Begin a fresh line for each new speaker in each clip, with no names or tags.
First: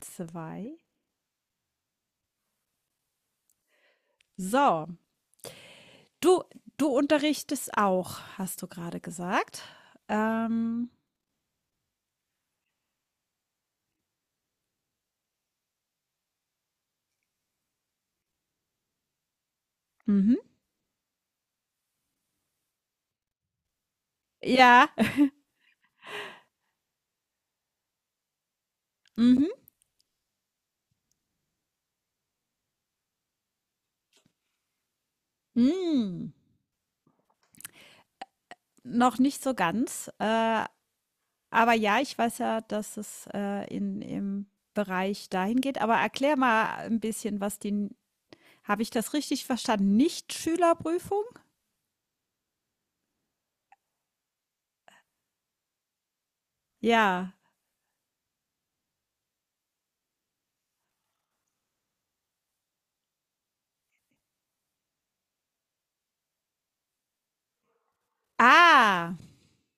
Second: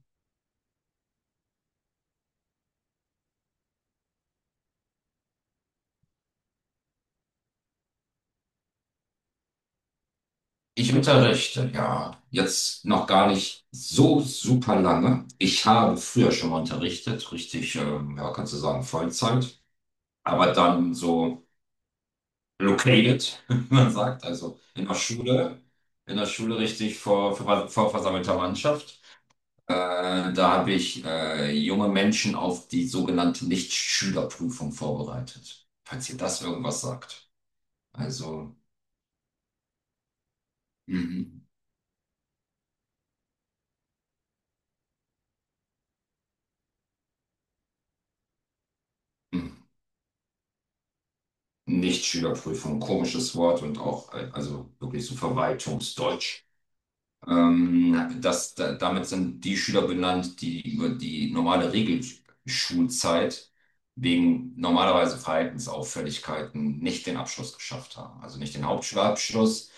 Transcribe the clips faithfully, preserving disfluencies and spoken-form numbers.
Zwei. So, du, du unterrichtest auch, hast du gerade gesagt. Ähm,
Ich unterrichte, ja, jetzt noch gar nicht so super lange. Ich habe früher schon mal unterrichtet, richtig, ähm, ja, kannst du sagen, Vollzeit,
mhm.
aber dann so located, wie man sagt, also in
Ja,
der Schule, in der Schule richtig vor, vor, vor versammelter Mannschaft.
mhm.
Äh, da habe ich äh, junge Menschen auf die sogenannte Nichtschülerprüfung vorbereitet, falls ihr
Mm.
das irgendwas sagt. Also,
Noch nicht so ganz. Äh,
mhm.
aber ja, ich weiß ja, dass es äh, in, im Bereich dahin geht. Aber erklär mal ein bisschen, was die, habe ich das richtig
Mhm.
verstanden? Nicht-Schülerprüfung?
Nicht Schülerprüfung, komisches Wort und auch, äh, also wirklich so Verwaltungsdeutsch.
Ja.
Ähm, das, da, damit sind die Schüler benannt, die über die normale Regelschulzeit wegen normalerweise Verhaltensauffälligkeiten nicht den Abschluss geschafft haben. Also nicht den
Ah,
Hauptschulabschluss.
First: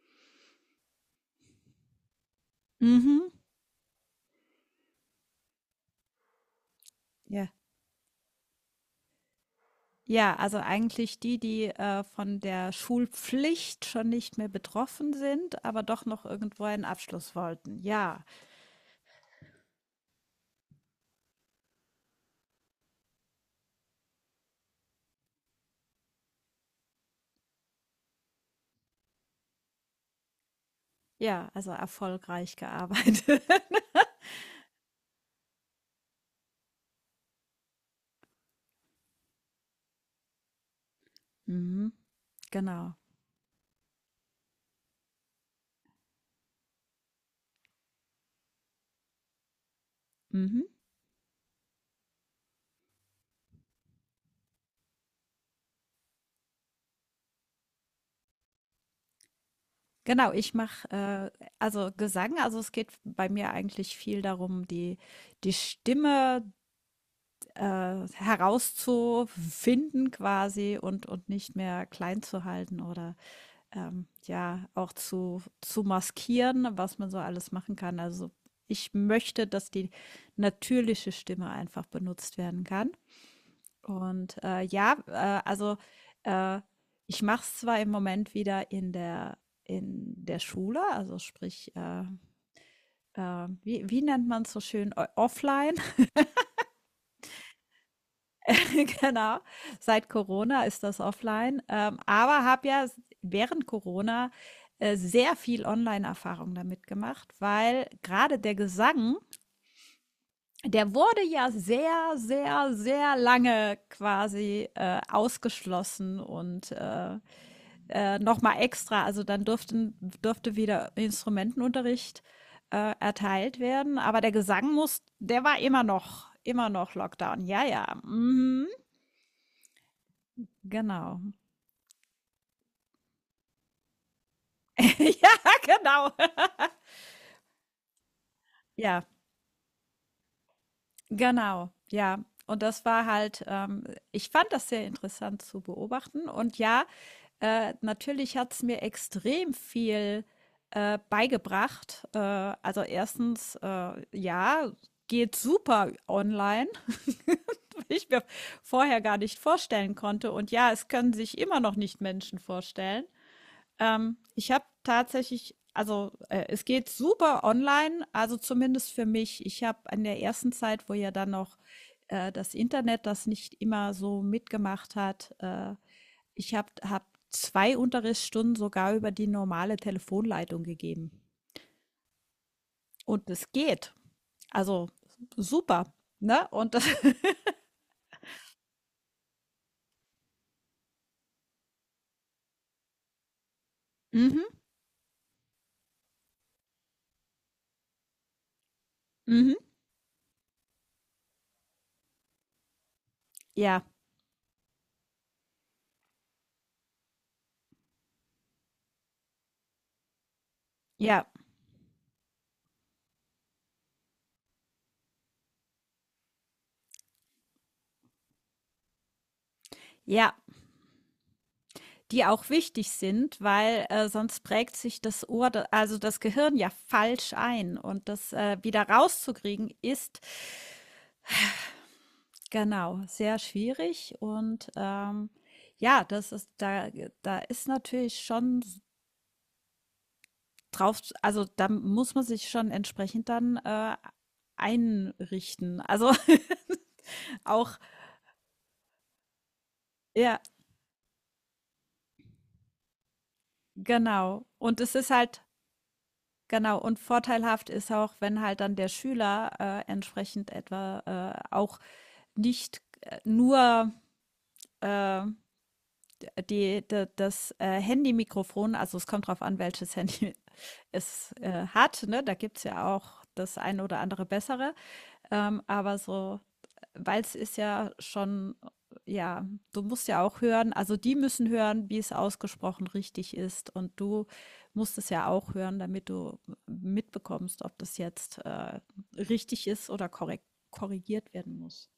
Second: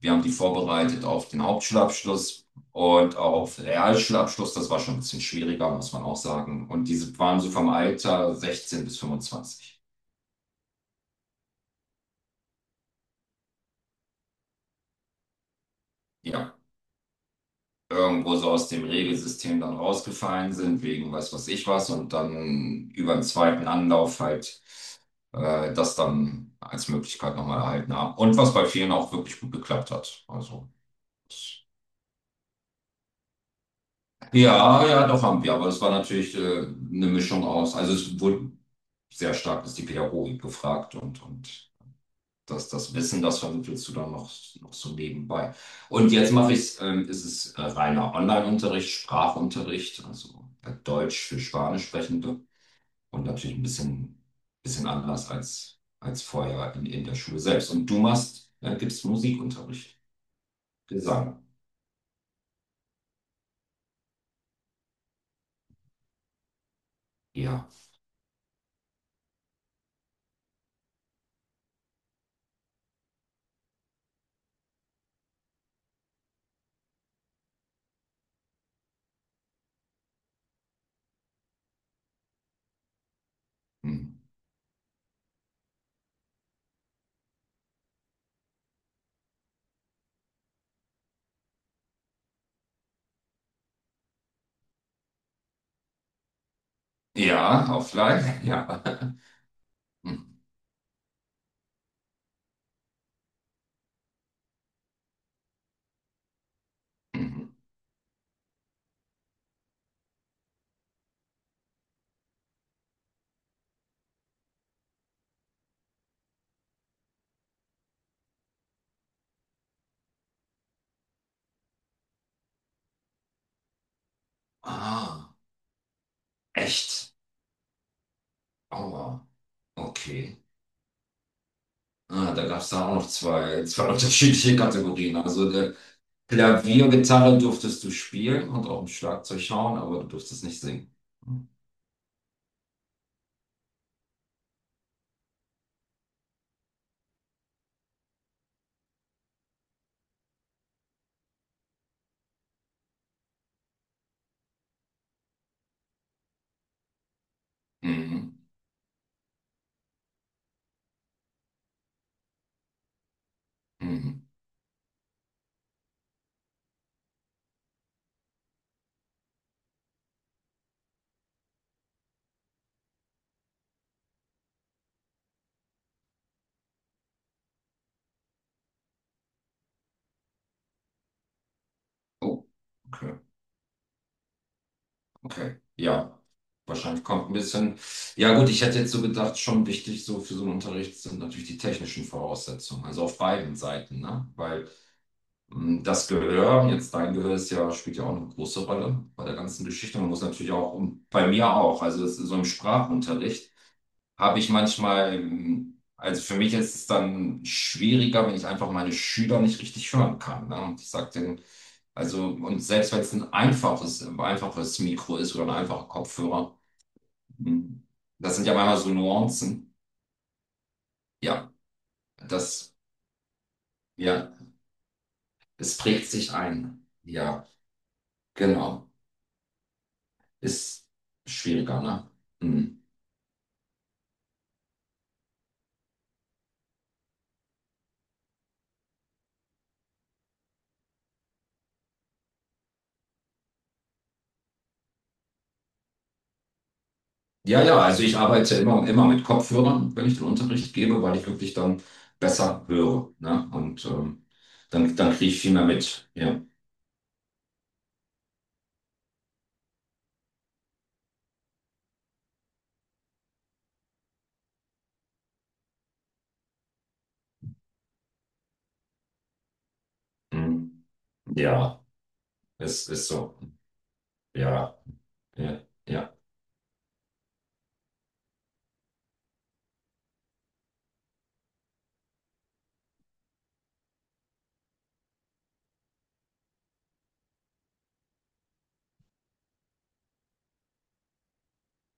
Wir haben die vorbereitet auf den Hauptschulabschluss und
mhm.
auf Realschulabschluss. Das war schon ein bisschen schwieriger, muss man auch sagen. Und diese waren so
Ja.
vom Alter sechzehn bis fünfundzwanzig.
Ja, also eigentlich die, die äh, von der Schulpflicht schon nicht mehr betroffen sind, aber doch noch
Ja,
irgendwo einen Abschluss wollten. Ja,
irgendwo so aus dem Regelsystem dann rausgefallen sind, wegen weiß was ich was, und dann über den zweiten Anlauf halt äh, das dann als Möglichkeit nochmal erhalten haben. Und was bei vielen auch wirklich gut geklappt hat. Also,
ja, also erfolgreich gearbeitet.
ja, ja, doch haben wir, aber es war natürlich äh, eine Mischung aus, also es wurde sehr stark ist die Pädagogik gefragt und, und
Mhm,
das, das
genau.
Wissen, das vermittelst du dann noch, noch so nebenbei. Und jetzt mache ich ähm, ist es äh, reiner Online-Unterricht, Sprachunterricht, also
Mhm.
äh, Deutsch für Spanischsprechende und natürlich ein bisschen, bisschen anders als, als vorher in, in der Schule selbst. Und du machst, äh, gibst Musikunterricht,
Genau, ich mache
Gesang.
äh, also Gesang, also es geht bei mir eigentlich viel darum, die, die Stimme
Ja.
äh, herauszufinden quasi und, und nicht mehr klein zu halten oder ähm, ja, auch zu, zu maskieren, was man so alles machen kann. Also ich möchte, dass die natürliche Stimme einfach benutzt werden kann.
Hm.
Und äh, ja, äh, also äh, ich mache es zwar im Moment wieder in der, in der Schule, also sprich, äh, äh, wie, wie nennt man es so schön, O- offline.
Ja, offline, ja.
Genau, seit
Hm,
Corona ist das offline, ähm, aber habe ja s- während Corona äh, sehr viel Online-Erfahrung damit gemacht,
mhm.
weil gerade der Gesang, der wurde ja sehr, sehr, sehr lange quasi äh, ausgeschlossen und äh, äh, nochmal extra, also dann durften, durfte wieder Instrumentenunterricht äh, erteilt werden, aber der Gesang muss,
Ah,
der war immer noch, immer noch
echt?
Lockdown. Ja, ja, mhm,
Aua, okay.
genau.
Ah, da gab es da auch noch zwei, zwei unterschiedliche Kategorien. Also
Ja,
der,
genau.
Klavier, Gitarre durftest du spielen und auch im
Ja,
Schlagzeug schauen, aber du durftest nicht singen.
genau. Ja. Und das war halt, ähm ich fand das sehr interessant zu beobachten. Und ja, äh, natürlich hat's mir extrem viel äh, beigebracht. Äh, also, erstens, äh, ja, geht super online, was ich mir
Mhm.
vorher gar nicht vorstellen konnte. Und ja, es können sich immer noch nicht Menschen vorstellen. Ähm,
Mhm.
ich habe tatsächlich, also äh, es geht super online, also zumindest für mich. Ich habe in der ersten Zeit, wo ja dann noch äh, das Internet das nicht immer so mitgemacht hat, äh, ich habe hab zwei Unterrichtsstunden sogar über die normale Telefonleitung gegeben.
Oh, okay,
Und es geht. Also
okay.
super,
Ja,
ne? Und das,
wahrscheinlich kommt ein bisschen. Ja, gut, ich hätte jetzt so gedacht, schon wichtig so für so einen Unterricht sind natürlich die technischen Voraussetzungen, also auf beiden Seiten, ne?
mhm,
Weil mh, das Gehör, jetzt dein Gehör ist ja, spielt ja auch eine große Rolle bei der
mhm,
ganzen Geschichte. Man muss natürlich auch, und bei mir auch, also das ist so im Sprachunterricht.
ja,
Habe ich manchmal, ähm, also für mich ist es dann schwieriger, wenn ich einfach meine Schüler nicht richtig hören kann. Ne? Und ich sage
ja,
denen, also, und selbst wenn es ein einfaches, ein einfaches Mikro ist oder ein einfacher Kopfhörer, mh, das sind ja manchmal so Nuancen.
ja.
Ja,
Die auch
das,
wichtig sind, weil äh,
ja,
sonst prägt sich das Ohr, da
es
also
prägt
das
sich
Gehirn, ja
ein.
falsch
Ja,
ein und das äh, wieder
genau.
rauszukriegen ist
Ist schwieriger, ne? Mhm.
genau, sehr schwierig und, ähm, ja, das ist da, da ist natürlich schon drauf, also da muss man sich schon entsprechend dann äh, einrichten. Also,
Ja,
auch
ja, also ich arbeite ja immer, immer mit Kopfhörern, wenn ich den
ja,
Unterricht gebe, weil ich wirklich dann besser höre, ne? Und ähm,
genau. Und es
dann,
ist
dann kriege ich
halt
viel mehr mit. Ja,
genau, und vorteilhaft ist auch, wenn halt dann der Schüler äh, entsprechend etwa äh, auch nicht äh, nur äh, die d das, äh, Handy-Mikrofon, also es kommt drauf an, welches Handy
hm,
es äh,
ja,
hat, ne? Da gibt's
es
ja
ist
auch
so.
das ein oder andere bessere.
Ja, ja,
Ähm, aber
ja.
so, weil es ist ja schon, ja, du musst ja auch hören, also die müssen hören, wie es ausgesprochen richtig ist. Und du musst es ja auch hören, damit du mitbekommst, ob das jetzt äh, richtig ist oder korrekt, korrigiert werden muss.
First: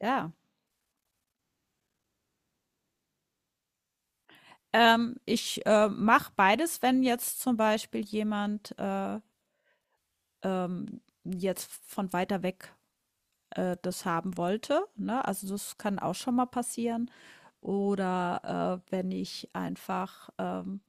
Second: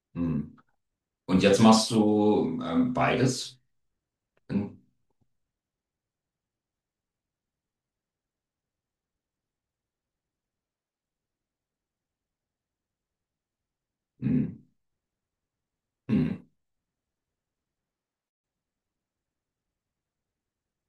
Ja.
Hm. Und jetzt machst du ähm, beides? Hm.
Ähm, ich äh, mache beides, wenn jetzt zum Beispiel jemand äh, ähm, jetzt von weiter weg äh, das haben
Hm.
wollte. Ne? Also das kann auch schon
Hm.
mal passieren. Oder äh, wenn ich einfach, ähm,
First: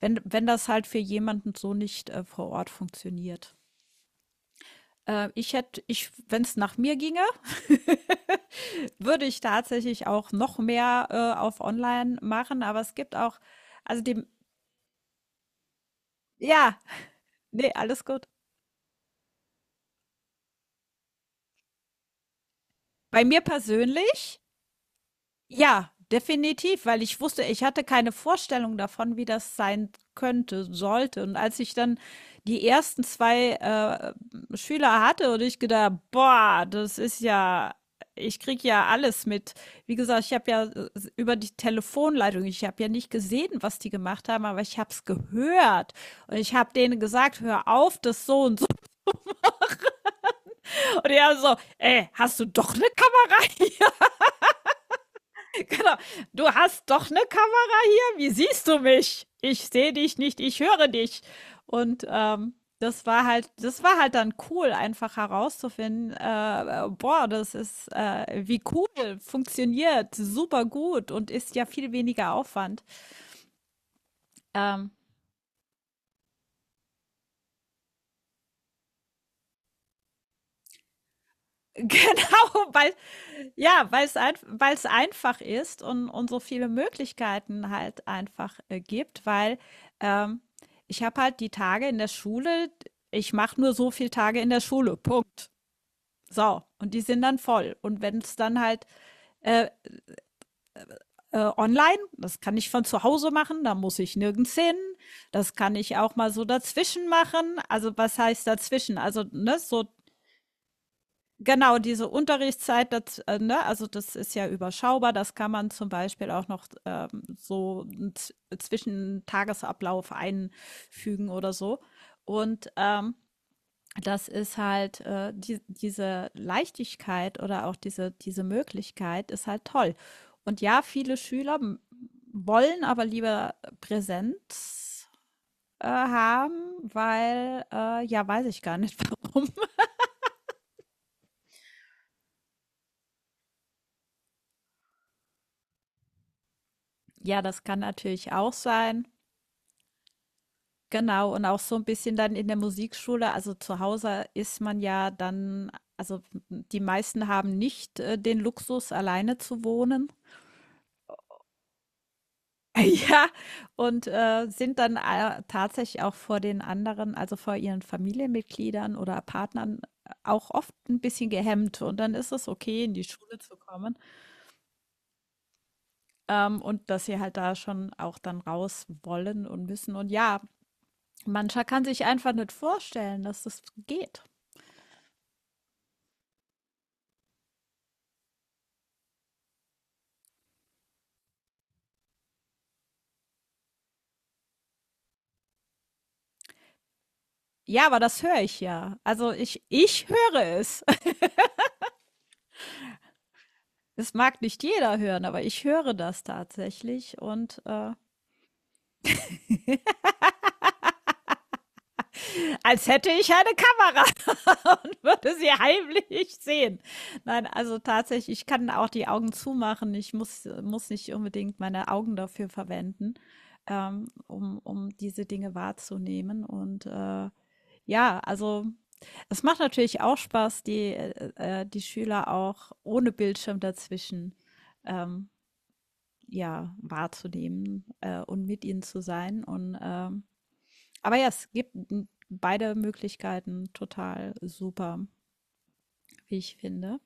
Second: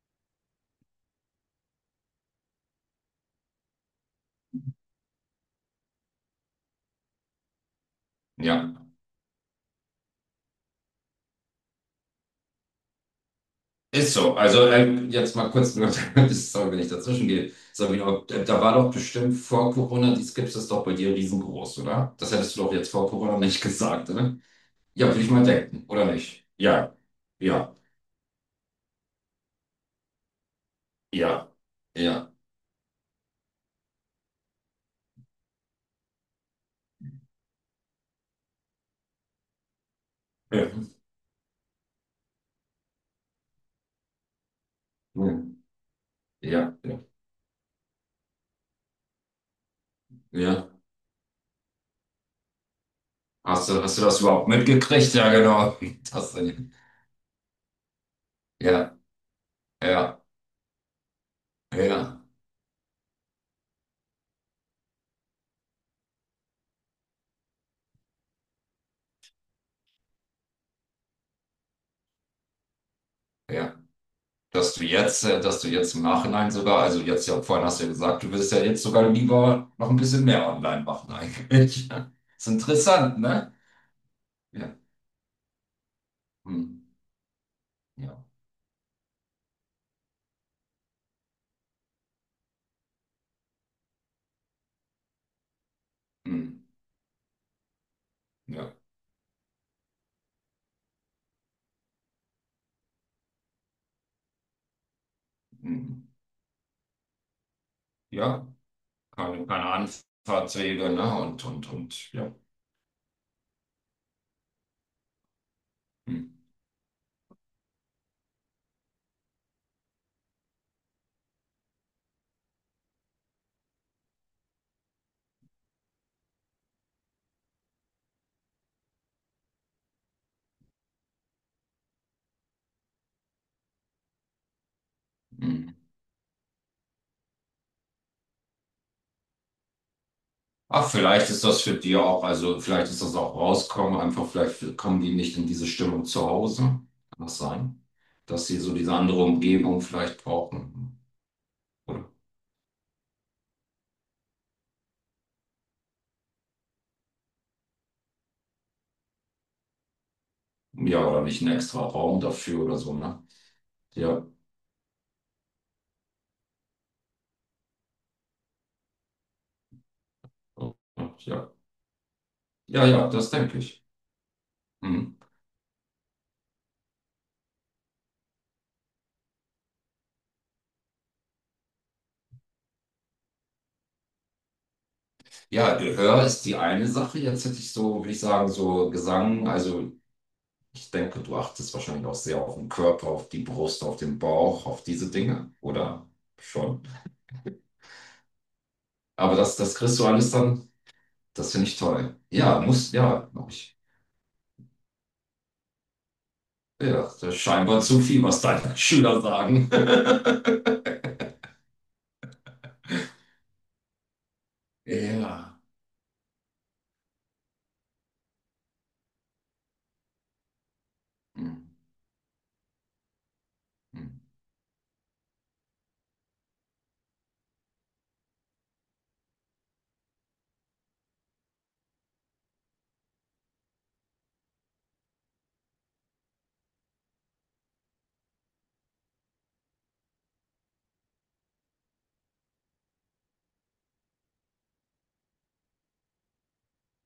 wenn, wenn das halt für jemanden so nicht äh, vor Ort funktioniert. Äh, ich hätte, ich, wenn es nach mir ginge,
Ja,
würde ich tatsächlich auch noch mehr äh, auf Online machen. Aber es gibt auch, also
ist
dem,
so. Also ähm, jetzt mal kurz, sorry, wenn
ja,
ich dazwischen gehe.
nee, alles
Sabine,
gut.
da war doch bestimmt vor Corona, die Skips ist doch bei dir riesengroß, oder? Das hättest du doch jetzt vor
Bei
Corona
mir
nicht gesagt.
persönlich,
Ja, würde ich mal denken,
ja,
oder nicht?
definitiv,
Ja,
weil ich wusste, ich
ja,
hatte keine Vorstellung davon, wie das sein könnte, sollte. Und
ja,
als ich dann
ja,
die ersten zwei äh, Schüler hatte und ich gedacht: „Boah, das ist ja, ich krieg ja alles mit." Wie gesagt, ich habe ja
ja,
äh, über die Telefonleitung, ich habe ja nicht gesehen, was die gemacht haben, aber ich habe es gehört. Und ich habe
ja,
denen
ja,
gesagt: „Hör auf, das so und so."
ja.
Und die alle so: „Ey, hast du doch 'ne Kamera
Hast du,
hier?"
hast du das überhaupt mitgekriegt? Ja, genau.
Genau.
Das,
Du
denn-
hast doch eine Kamera hier. Wie siehst du
ja,
mich? Ich sehe dich
ja,
nicht, ich höre dich. Und
ja,
ähm, das war halt, das war halt dann cool, einfach herauszufinden, äh, boah, das ist äh, wie cool, funktioniert super gut und ist ja viel weniger Aufwand.
ja. Dass du
Ähm,
jetzt, äh, dass du jetzt im Nachhinein sogar, also jetzt ja, vorhin hast du ja gesagt, du würdest ja jetzt sogar lieber noch ein bisschen mehr online machen eigentlich. Ist
genau, weil
interessant, ne?
ja, weil weil's weil
Ja,
es einfach ist und und so
hm,
viele Möglichkeiten halt
ja,
einfach äh, gibt, weil, ähm, ich habe halt die Tage in der Schule. Ich mache nur so viel Tage in der Schule, Punkt. So,
hm,
und die sind dann voll. Und wenn es dann
ja,
halt äh, online, das kann ich von zu Hause machen, da muss ich nirgends hin. Das kann ich
hm,
auch mal so dazwischen machen. Also, was heißt
ja.
dazwischen? Also,
Keine,
ne,
keine
so
Anfahrtswege, ne? Und, und,
genau, diese
und, ja.
Unterrichtszeit, das äh, ne, also das ist ja überschaubar. Das kann man zum
Hm.
Beispiel auch noch ähm, so z- zwischen Tagesablauf einfügen oder so. Und ähm, das ist halt äh, die, diese Leichtigkeit oder auch diese, diese Möglichkeit ist halt toll. Und ja, viele Schüler m- wollen aber lieber Präsenz
Hm.
äh, haben, weil äh, ja, weiß ich gar nicht, warum.
Ach, vielleicht ist das für die auch, also vielleicht ist das auch rauskommen, einfach vielleicht kommen die nicht in diese Stimmung zu Hause. Kann das
Ja, das kann
sein?
natürlich
Dass
auch
sie so diese
sein.
andere Umgebung vielleicht brauchen.
Genau, und auch so ein
Oder,
bisschen dann in der Musikschule, also zu Hause ist man ja dann, also die meisten haben nicht äh, den Luxus, alleine zu wohnen.
ja, oder nicht einen extra Raum dafür oder so, ne?
Ja, und
Ja,
äh, sind dann äh, tatsächlich auch vor den anderen, also vor ihren Familienmitgliedern oder Partnern äh, auch oft ein
ja,
bisschen
ja,
gehemmt. Und dann ist es okay,
ja,
in die
ja, das
Schule zu
denke ich.
kommen,
Hm.
ähm, und dass sie halt da schon auch dann raus wollen und müssen. Und ja, mancher kann sich einfach nicht vorstellen, dass das geht.
Ja, Gehör ist die eine Sache. Jetzt hätte ich so, würde ich sagen, so Gesang. Also ich denke, du achtest wahrscheinlich auch sehr auf den Körper, auf die Brust, auf den Bauch, auf diese Dinge, oder schon?
Ja, aber das höre ich ja. Also,
Aber das,
ich
das kriegst
ich
du alles
höre
dann.
es.
Das finde ich toll. Ja, muss, ja, hab ich.
Es mag nicht jeder hören, aber ich höre das
Ja,
tatsächlich
das ist
und
scheinbar
äh,
zu viel, was deine Schüler sagen.
als hätte ich eine Kamera und würde sie
Ja.
heimlich sehen. Nein, also tatsächlich, ich kann auch die Augen zumachen. Ich muss muss nicht
Hm,
unbedingt meine Augen dafür verwenden,
hm.
ähm, um um diese Dinge wahrzunehmen und äh, ja, also es macht natürlich auch Spaß, die, äh, äh die Schüler auch ohne Bildschirm dazwischen ähm, ja wahrzunehmen äh, und mit ihnen zu sein. Und ähm, aber ja, es gibt beide Möglichkeiten total super, wie ich finde.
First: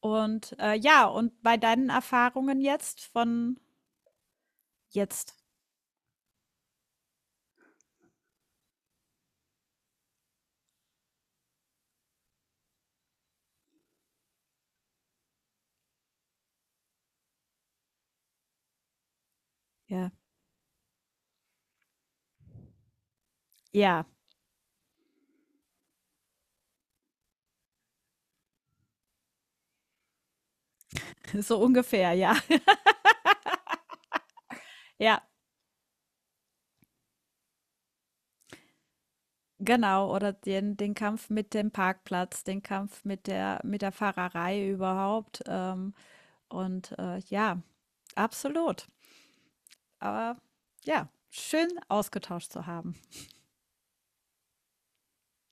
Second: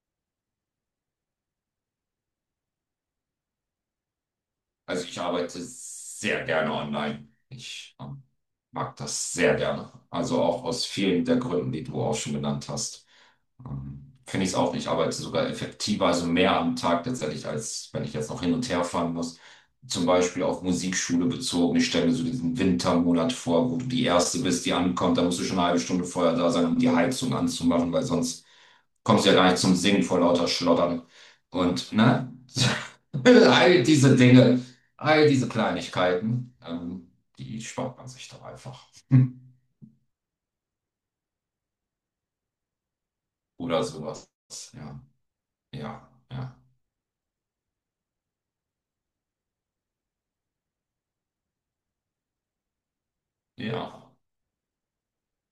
Und äh, ja, und bei deinen Erfahrungen jetzt von
Also ich
jetzt,
arbeite sehr gerne online. Ich ähm, mag das sehr gerne. Also auch aus vielen der Gründen, die du auch schon genannt hast. Ähm, Finde ich es auch. Ich arbeite sogar effektiver, also mehr am Tag tatsächlich, als wenn ich jetzt noch hin und her fahren muss. Zum
ja,
Beispiel auf Musikschule bezogen. Ich stelle mir so diesen Wintermonat vor, wo du die
ja,
Erste bist, die ankommt. Da musst du schon eine halbe Stunde vorher da sein, um die Heizung anzumachen, weil sonst kommst du ja gar nicht zum Singen vor lauter Schlottern.
so
Und,
ungefähr,
ne?
ja,
All diese Dinge,
ja,
all diese Kleinigkeiten, ähm, die spart man sich doch einfach.
genau. Oder den, den Kampf mit dem Parkplatz, den Kampf mit der, mit
Oder
der
sowas.
Fahrerei
Ja,
überhaupt. Ähm,
ja, ja,
und äh, ja, absolut. Aber ja, schön ausgetauscht zu haben.
ja.